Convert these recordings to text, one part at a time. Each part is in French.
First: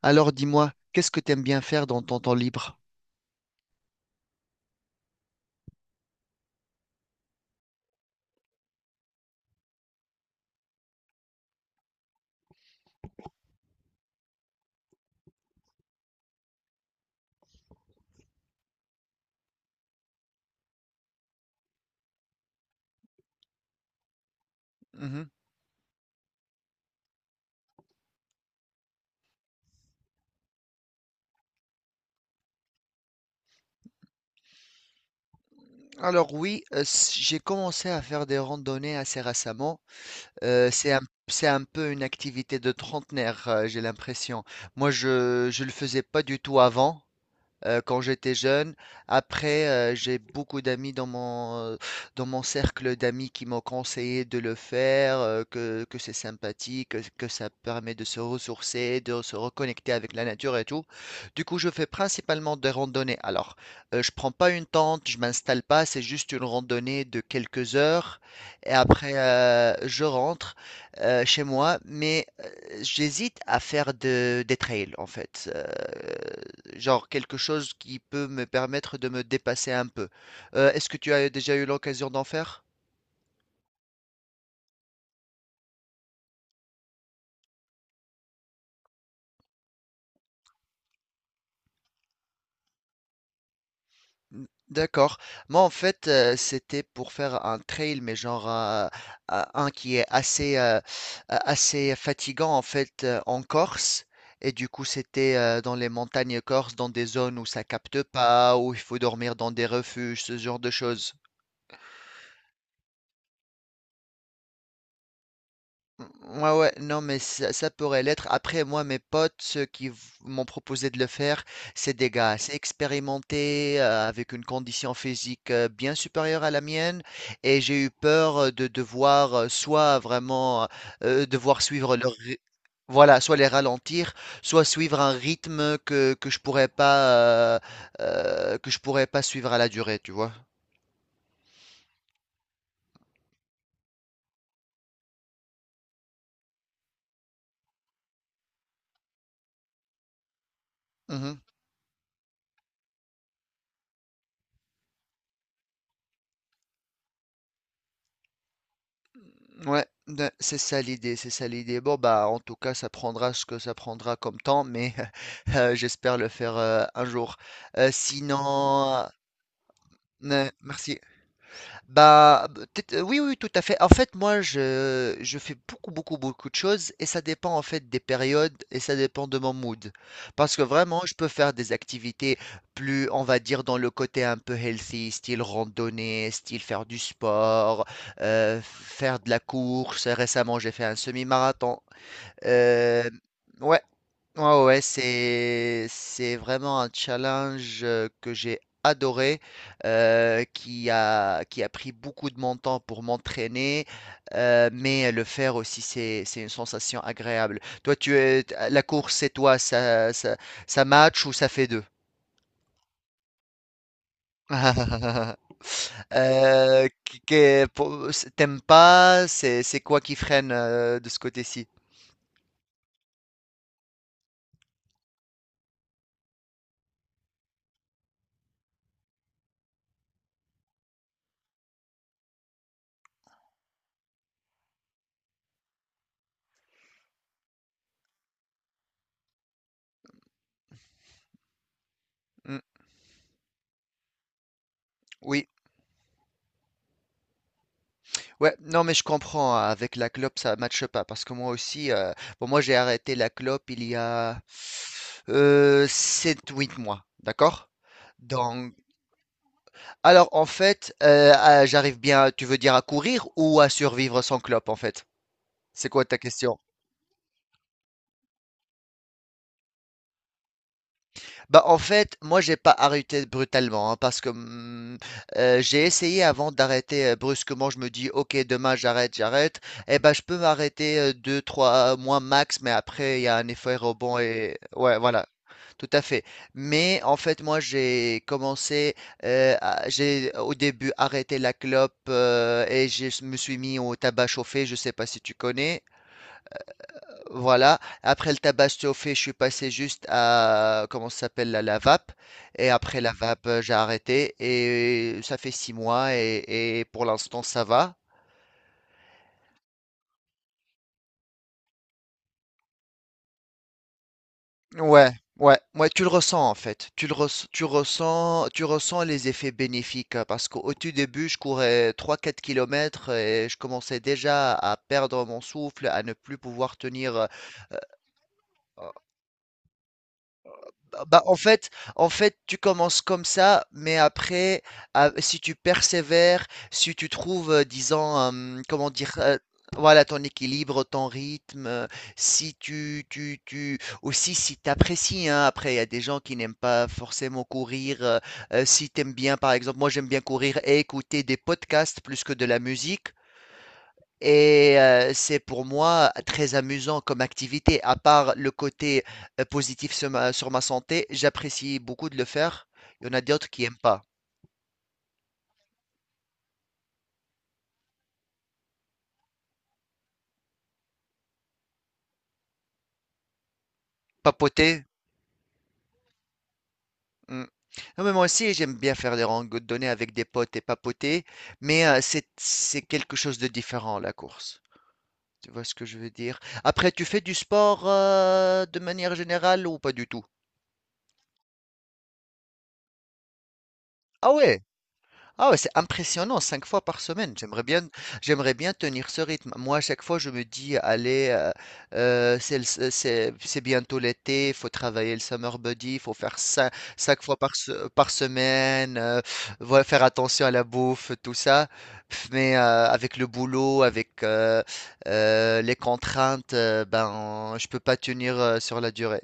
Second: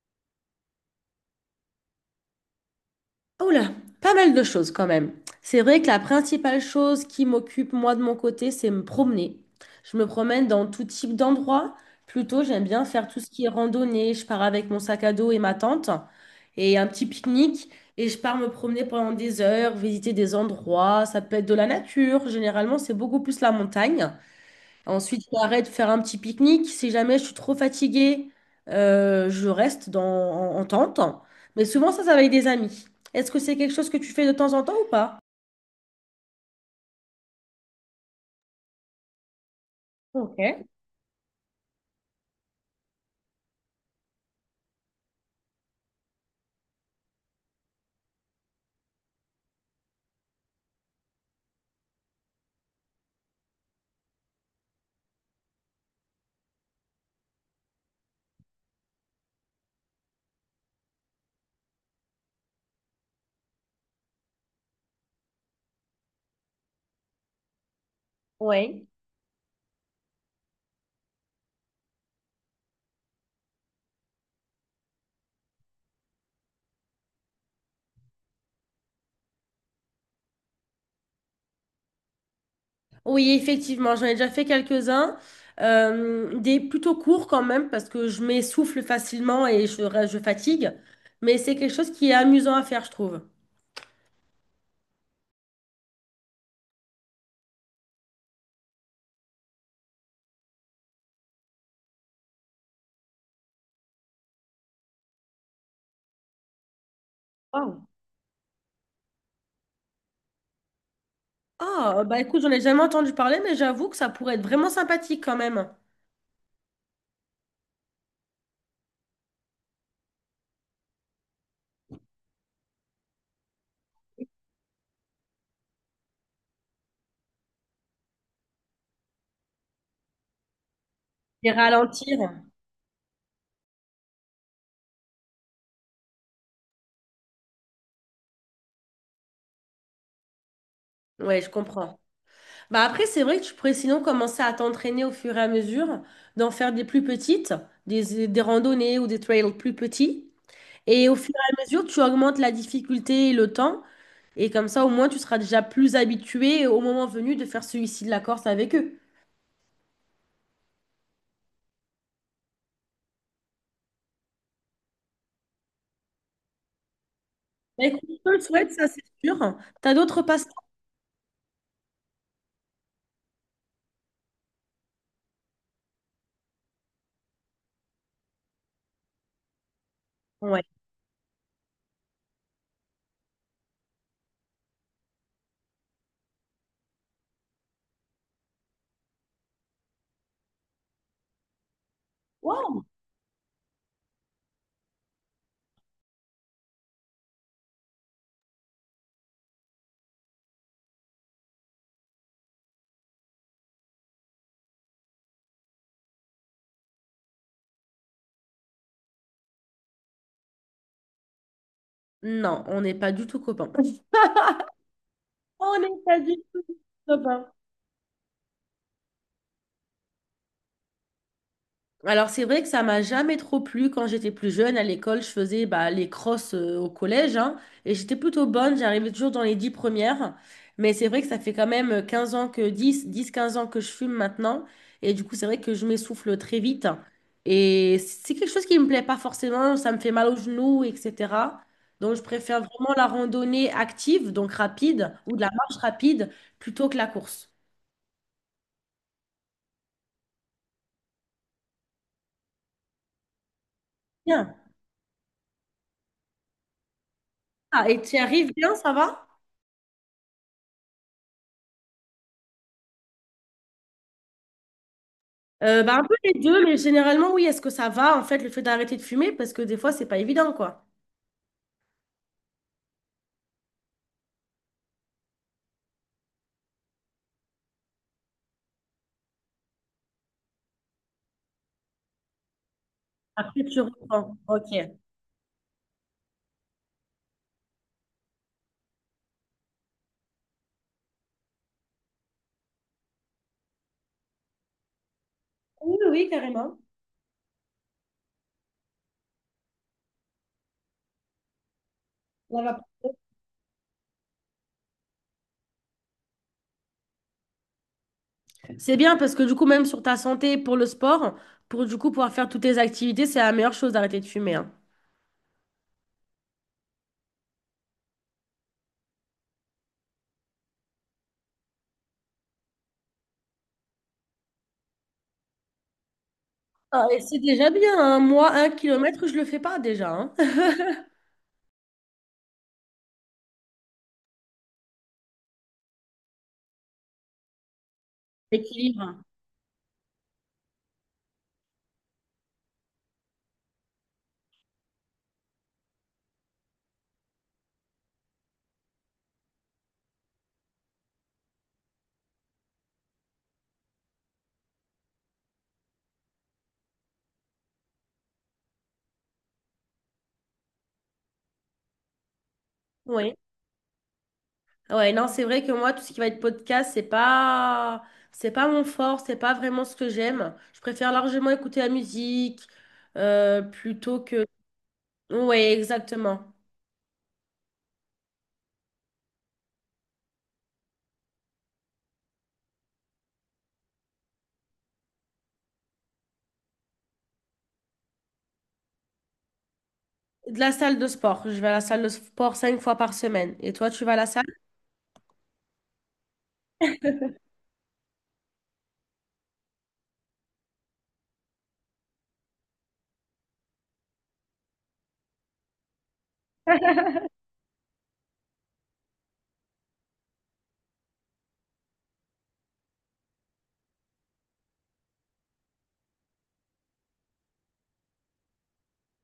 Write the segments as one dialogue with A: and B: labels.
A: Alors dis-moi, qu'est-ce que t'aimes bien faire dans ton temps libre?
B: Oh là, pas mal de choses quand même. C'est vrai que la principale chose qui m'occupe moi de mon côté, c'est me promener. Je me promène dans tout type d'endroits. Plutôt, j'aime bien faire tout ce qui est randonnée. Je pars avec mon sac à dos et ma tente et un petit pique-nique et je pars me promener pendant des heures, visiter des endroits. Ça peut être de la nature. Généralement, c'est beaucoup plus la montagne. Ensuite,
A: Mhm.
B: j'arrête de faire un petit pique-nique. Si jamais je suis trop fatiguée, je reste en tente. Mais souvent, ça va avec des amis. Est-ce que c'est quelque chose que tu fais de temps en temps ou pas?
A: Alors oui, j'ai commencé à faire des randonnées assez récemment.
B: Ok.
A: Euh, c'est un, c'est un peu une activité de trentenaire, j'ai l'impression. Moi, je ne le faisais pas du tout avant, quand j'étais jeune. Après, j'ai beaucoup d'amis dans dans mon cercle d'amis qui m'ont conseillé de le faire, que c'est sympathique, que ça permet de se ressourcer, de se reconnecter avec la nature et tout. Du coup, je fais principalement des randonnées. Alors, je prends pas une tente, je m'installe pas, c'est juste une randonnée de quelques heures et
B: Oui.
A: après, je rentre chez moi. Mais j'hésite à faire des trails en fait, genre quelque chose qui peut me permettre de me dépasser un peu. Est-ce que tu as déjà eu l'occasion d'en faire?
B: Oui, effectivement, j'en ai déjà fait quelques-uns. Des plutôt courts quand même, parce que je m'essouffle facilement et je fatigue. Mais c'est quelque chose qui est amusant à faire, je trouve.
A: D'accord. Moi en fait, c'était pour faire un trail, mais genre, un qui est assez, assez fatigant en fait, en Corse. Et du coup, c'était, dans les montagnes corses, dans des zones où ça
B: Wow.
A: capte pas, où il faut dormir dans des refuges, ce genre de choses.
B: Ah, bah écoute, j'en ai jamais entendu parler, mais j'avoue que ça pourrait être vraiment sympathique quand même.
A: Mmh, ouais, ouais, non, mais ça pourrait l'être. Après, moi, mes potes, m'ont proposé de le faire, c'est des gars assez expérimentés, avec une condition physique, bien supérieure à la mienne, et j'ai eu peur, de devoir, soit vraiment
B: Et
A: devoir suivre leur
B: ralentir.
A: ry- voilà, soit les ralentir, soit suivre un rythme que je pourrais pas, que je pourrais pas suivre à la durée, tu vois.
B: Ouais, je comprends. Bah après, c'est vrai que tu pourrais sinon commencer à t'entraîner au fur et à mesure, d'en faire des plus petites, des randonnées ou des trails plus petits. Et au fur
A: Mhm.
B: et à mesure, tu augmentes la difficulté et le temps. Et comme ça, au moins, tu seras déjà plus habitué au moment venu de faire celui-ci de la Corse avec eux.
A: Ouais, ben, c'est ça l'idée, c'est ça l'idée. Bon, bah, en tout cas, ça prendra ce que ça prendra comme temps, mais j'espère le faire, un jour.
B: Bah, écoute, je te le souhaite, ça c'est
A: Sinon,
B: sûr. T'as d'autres passe-temps?
A: merci. Bah, oui, oui, tout à fait. En fait, moi, je fais beaucoup, beaucoup, beaucoup de choses, et ça dépend en fait des périodes, et ça dépend de mon mood. Parce que
B: Ouais.
A: vraiment, je peux faire des activités plus, on va dire, dans le côté un peu healthy, style randonnée, style faire du sport, faire de la course. Récemment, j'ai fait un semi-marathon. Euh, ouais, Ouais, ouais, c'est vraiment un challenge, que j'ai adoré, qui a pris beaucoup de mon temps pour m'entraîner, mais le faire aussi, c'est une sensation agréable. Toi, la course, c'est toi, ça, ça match ou ça fait deux?
B: Non, on n'est pas du tout copains. On n'est pas du tout copains.
A: T'aimes pas, c'est quoi qui freine, de ce côté-ci?
B: Alors, c'est vrai que ça m'a jamais trop plu quand j'étais plus jeune. À l'école, je faisais bah, les crosses au collège hein, et j'étais plutôt bonne. J'arrivais toujours dans les 10 premières. Mais c'est vrai que ça fait quand même 15 ans que je fume maintenant. Et du coup, c'est vrai que je m'essouffle très vite. Et c'est quelque chose qui me plaît pas forcément. Ça me fait mal aux genoux, etc. Donc, je
A: Mm.
B: préfère vraiment la randonnée active, donc rapide, ou de
A: Oui.
B: la marche rapide, plutôt que la course.
A: Ouais, non, mais je comprends, hein. Avec la clope, ça matche pas. Parce que moi aussi, bon, moi, j'ai arrêté la clope il y a,
B: Bien.
A: 7-8 mois. D'accord?
B: Ah, et tu y arrives bien,
A: Donc,
B: ça va?
A: alors, en fait, j'arrive bien, tu veux dire à courir ou à survivre sans clope, en fait? C'est
B: Bah, un
A: quoi
B: peu
A: ta
B: les
A: question?
B: deux, mais généralement, oui, est-ce que ça va, en fait, le fait d'arrêter de fumer? Parce que des fois, c'est pas évident, quoi.
A: Bah, en fait, moi, j'ai pas arrêté brutalement, hein, parce que j'ai essayé avant d'arrêter, brusquement. Je me dis, ok, demain, j'arrête, j'arrête. Eh ben, je peux m'arrêter, 2, 3 mois max, mais après, il y a un
B: Après,
A: effet
B: tu
A: rebond.
B: reprends.
A: Et
B: Ok. Oui,
A: ouais, voilà, tout à fait. Mais en fait, moi, j'ai commencé, j'ai au début arrêté la clope, et je me suis mis au tabac chauffé. Je sais pas si tu connais.
B: oui, oui, carrément.
A: Voilà, après le tabac chauffé, je suis passé juste à, comment ça s'appelle, la vape.
B: On
A: Et
B: va-
A: après la vape, j'ai arrêté. Et ça fait 6 mois, et pour l'instant, ça va.
B: C'est bien parce que du coup, même sur ta santé, pour le sport, pour du coup pouvoir faire toutes tes activités, c'est la meilleure chose d'arrêter de fumer, hein.
A: Ouais, ouais, ouais, tu le ressens en fait. Tu ressens, tu ressens les effets bénéfiques, parce qu'au tout début, je courais 3, 4 km et je commençais déjà à perdre mon souffle, à ne plus pouvoir
B: Ah,
A: tenir.
B: et c'est déjà bien, hein. Moi, 1 kilomètre, je le fais pas déjà, hein.
A: Bah bah, en fait, tu commences comme ça, mais après, ah, si tu persévères, si tu trouves, disons, comment dire,
B: Équilibre.
A: voilà, ton équilibre, ton rythme, si tu, tu, tu, aussi si tu apprécies, hein. Après, il y a des gens qui n'aiment pas forcément courir, si tu aimes bien, par exemple, moi j'aime bien courir et écouter des podcasts plus que de la musique, et c'est pour moi très amusant comme activité. À part le côté, positif sur sur ma santé, j'apprécie beaucoup de le faire. Il y en a
B: Oui.
A: d'autres qui n'aiment pas.
B: Ouais, non, c'est vrai que moi, tout ce qui va être podcast, c'est pas mon fort, c'est pas vraiment ce que j'aime. Je préfère largement écouter la musique plutôt que.
A: Papoter.
B: Ouais, exactement.
A: Mm. Non, mais moi aussi, j'aime bien faire des randonnées avec des potes et papoter, mais c'est quelque chose de différent, la course. Tu vois ce que je veux dire? Après, tu fais du sport, de manière générale ou pas du tout?
B: De la salle de sport. Je vais à la salle de sport cinq fois par semaine. Et toi, tu vas à la
A: Ah
B: salle?
A: ouais? Ah ouais, c'est impressionnant, 5 fois par semaine. J'aimerais bien tenir ce rythme. Moi, à chaque fois, je me dis, allez, c'est, le- c'est bientôt l'été, il faut travailler le summer body, il faut faire ça 5 fois par semaine, voilà, faire attention à la bouffe, tout ça. Pff. Mais, avec le boulot, avec, les contraintes, ben, je peux pas tenir, sur la durée.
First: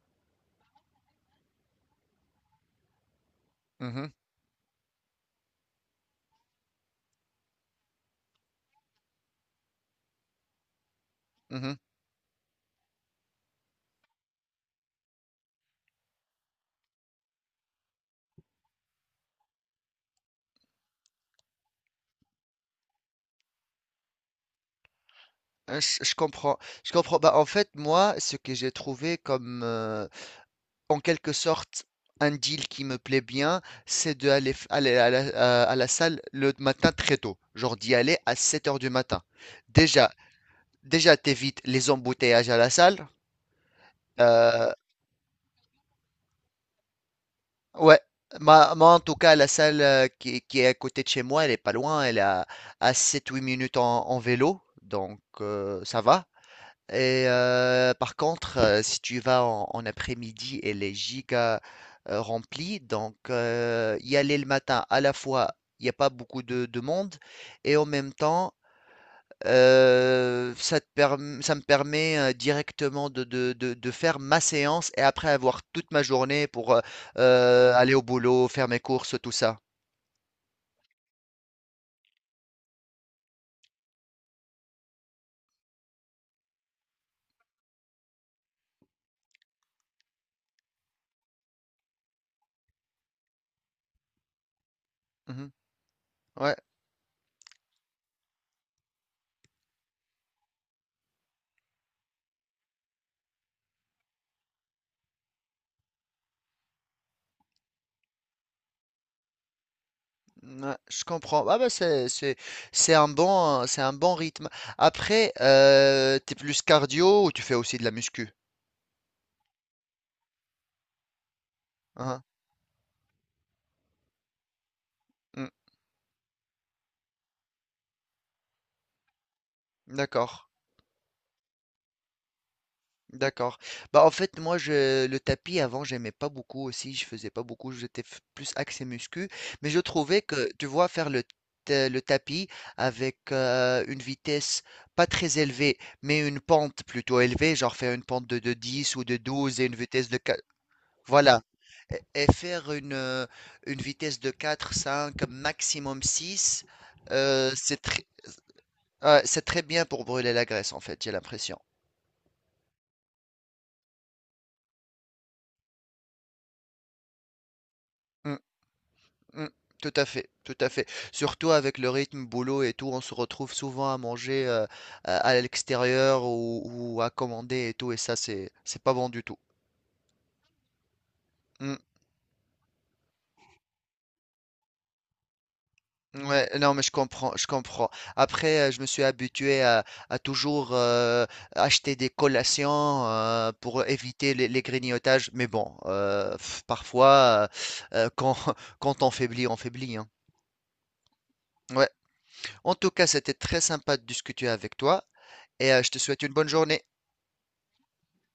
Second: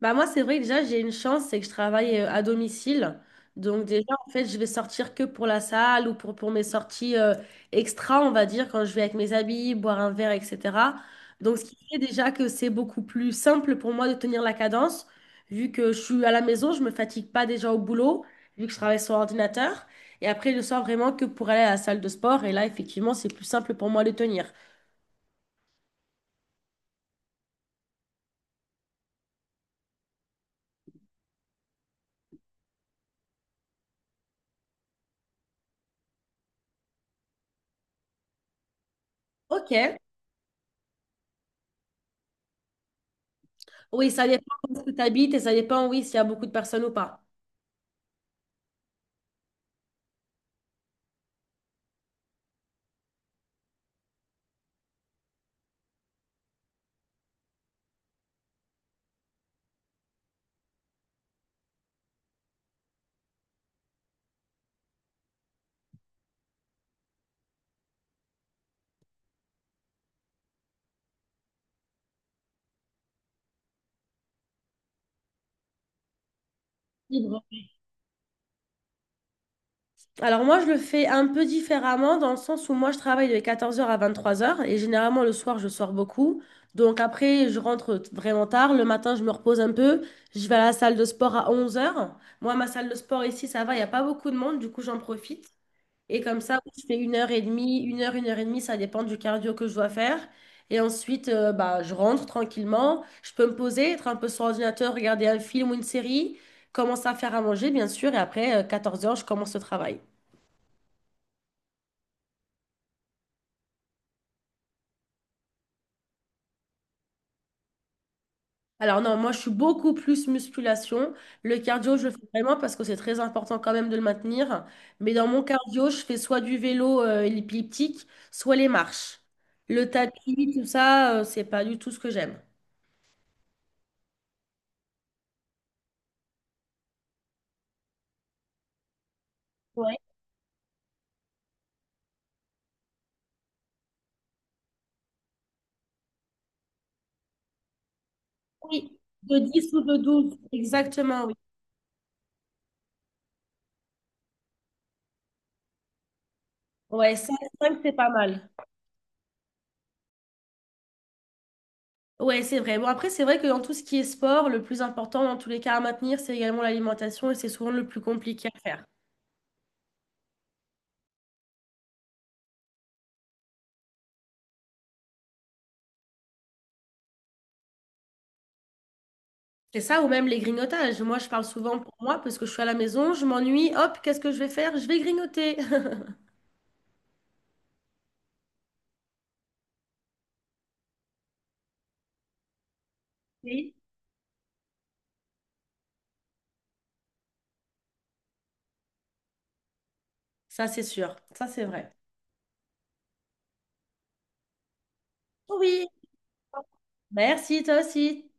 B: Bah moi, c'est vrai que déjà, j'ai une chance, c'est que je travaille à domicile. Donc déjà,
A: Mhm,
B: en fait, je vais sortir que pour la salle ou pour mes sorties extra, on va dire, quand je vais avec mes amis, boire un verre, etc. Donc ce
A: mhm.
B: qui fait déjà que c'est beaucoup plus simple pour moi de tenir la cadence, vu que je suis à la maison, je me fatigue pas déjà au boulot, vu que je travaille sur ordinateur. Et après, je sors vraiment que pour aller à la salle de sport. Et là, effectivement, c'est plus simple pour moi de tenir.
A: Je comprends. Je comprends. Bah, en fait, moi, ce que j'ai trouvé comme, en quelque sorte, un deal qui me plaît bien, c'est aller à à la salle le matin très tôt, genre d'y aller à 7 heures du matin.
B: Ok.
A: Déjà, déjà, t'évites les embouteillages à la salle.
B: Oui, ça dépend
A: Euh,
B: où tu habites et ça dépend, oui, s'il y a beaucoup de personnes ou pas.
A: ouais, Moi en tout cas, la salle, qui est à côté de chez moi, elle est pas loin, elle est à 7-8 minutes en vélo, donc, ça va. Et, par contre, si tu vas en après-midi, elle est giga, remplie. Donc, y aller le matin, à la fois, il n'y a pas beaucoup de monde. Et en même temps, ça me permet, directement de faire ma séance et après avoir toute ma journée pour, aller au boulot, faire mes courses, tout ça.
B: Alors moi, je le fais un peu différemment dans le sens où moi, je travaille de 14 heures à 23 heures et généralement le soir, je sors beaucoup. Donc après, je rentre t- vraiment tard. Le matin, je me repose un peu. Je vais à la salle de sport à 11 heures. Moi, ma salle de sport ici, ça va, il n'y a pas beaucoup de monde, du coup, j'en
A: Mhm.
B: profite. Et comme
A: Ouais.
B: ça, je fais une heure et demie, une heure et demie, ça dépend du cardio que je dois faire. Et ensuite, bah, je rentre tranquillement. Je peux me poser, être un peu sur l'ordinateur, regarder un film ou une série, commencer à faire à manger, bien sûr. Et après, 14 heures je commence le travail.
A: Ouais, je comprends. Ah bah, c'est un bon rythme. Après, t'es plus cardio ou tu fais aussi de la muscu?
B: Alors non, moi je suis beaucoup plus musculation. Le cardio, je le fais
A: Hein?
B: vraiment parce que c'est très important quand même de le maintenir. Mais dans mon
A: Hmm.
B: cardio, je fais soit du vélo elliptique, soit les marches. Le
A: D'accord,
B: tapis, tout ça, c'est pas du tout ce que j'aime.
A: d'accord. Bah en fait moi je le tapis avant j'aimais pas beaucoup aussi, je faisais pas beaucoup, plus axé muscu, mais je
B: Ouais.
A: trouvais que, tu vois, faire le tapis avec, une vitesse pas très élevée, mais une pente plutôt élevée, genre faire une pente de
B: Oui,
A: dix ou de
B: de
A: douze et
B: 10
A: une
B: ou de
A: vitesse de
B: 12
A: 4,
B: exactement, oui.
A: et faire une vitesse de 4, 5 maximum 6,
B: Ouais, 5, 5,
A: c'est
B: c'est
A: très,
B: pas mal.
A: ouais, c'est très bien pour brûler la graisse, en fait, j'ai l'impression.
B: Ouais, c'est vrai. Bon, après, c'est vrai que dans tout ce qui est sport, le plus important dans tous les cas à maintenir, c'est également l'alimentation et c'est souvent le plus
A: Mm,
B: compliqué à faire.
A: mm, tout à fait, tout à fait. Surtout avec le rythme boulot et tout, on se retrouve souvent à manger, à l'extérieur ou à commander et tout, et ça, c'est pas bon du tout.
B: C'est ça, ou même les grignotages. Moi, je parle souvent
A: Mm.
B: pour moi parce que je suis à la maison, je m'ennuie, hop, qu'est-ce que je vais faire? Je vais grignoter.
A: Ouais, non, mais je comprends, je comprends. Après, je me suis habitué à toujours, acheter des collations,
B: Oui.
A: pour éviter les grignotages. Mais bon, pff, parfois, euh, euh, quand, quand on faiblit, hein.
B: Ça, c'est sûr. Ça, c'est
A: Ouais.
B: vrai.
A: En tout cas, c'était très sympa de discuter avec toi et
B: Oui.
A: je te souhaite une bonne journée.
B: Merci, toi aussi.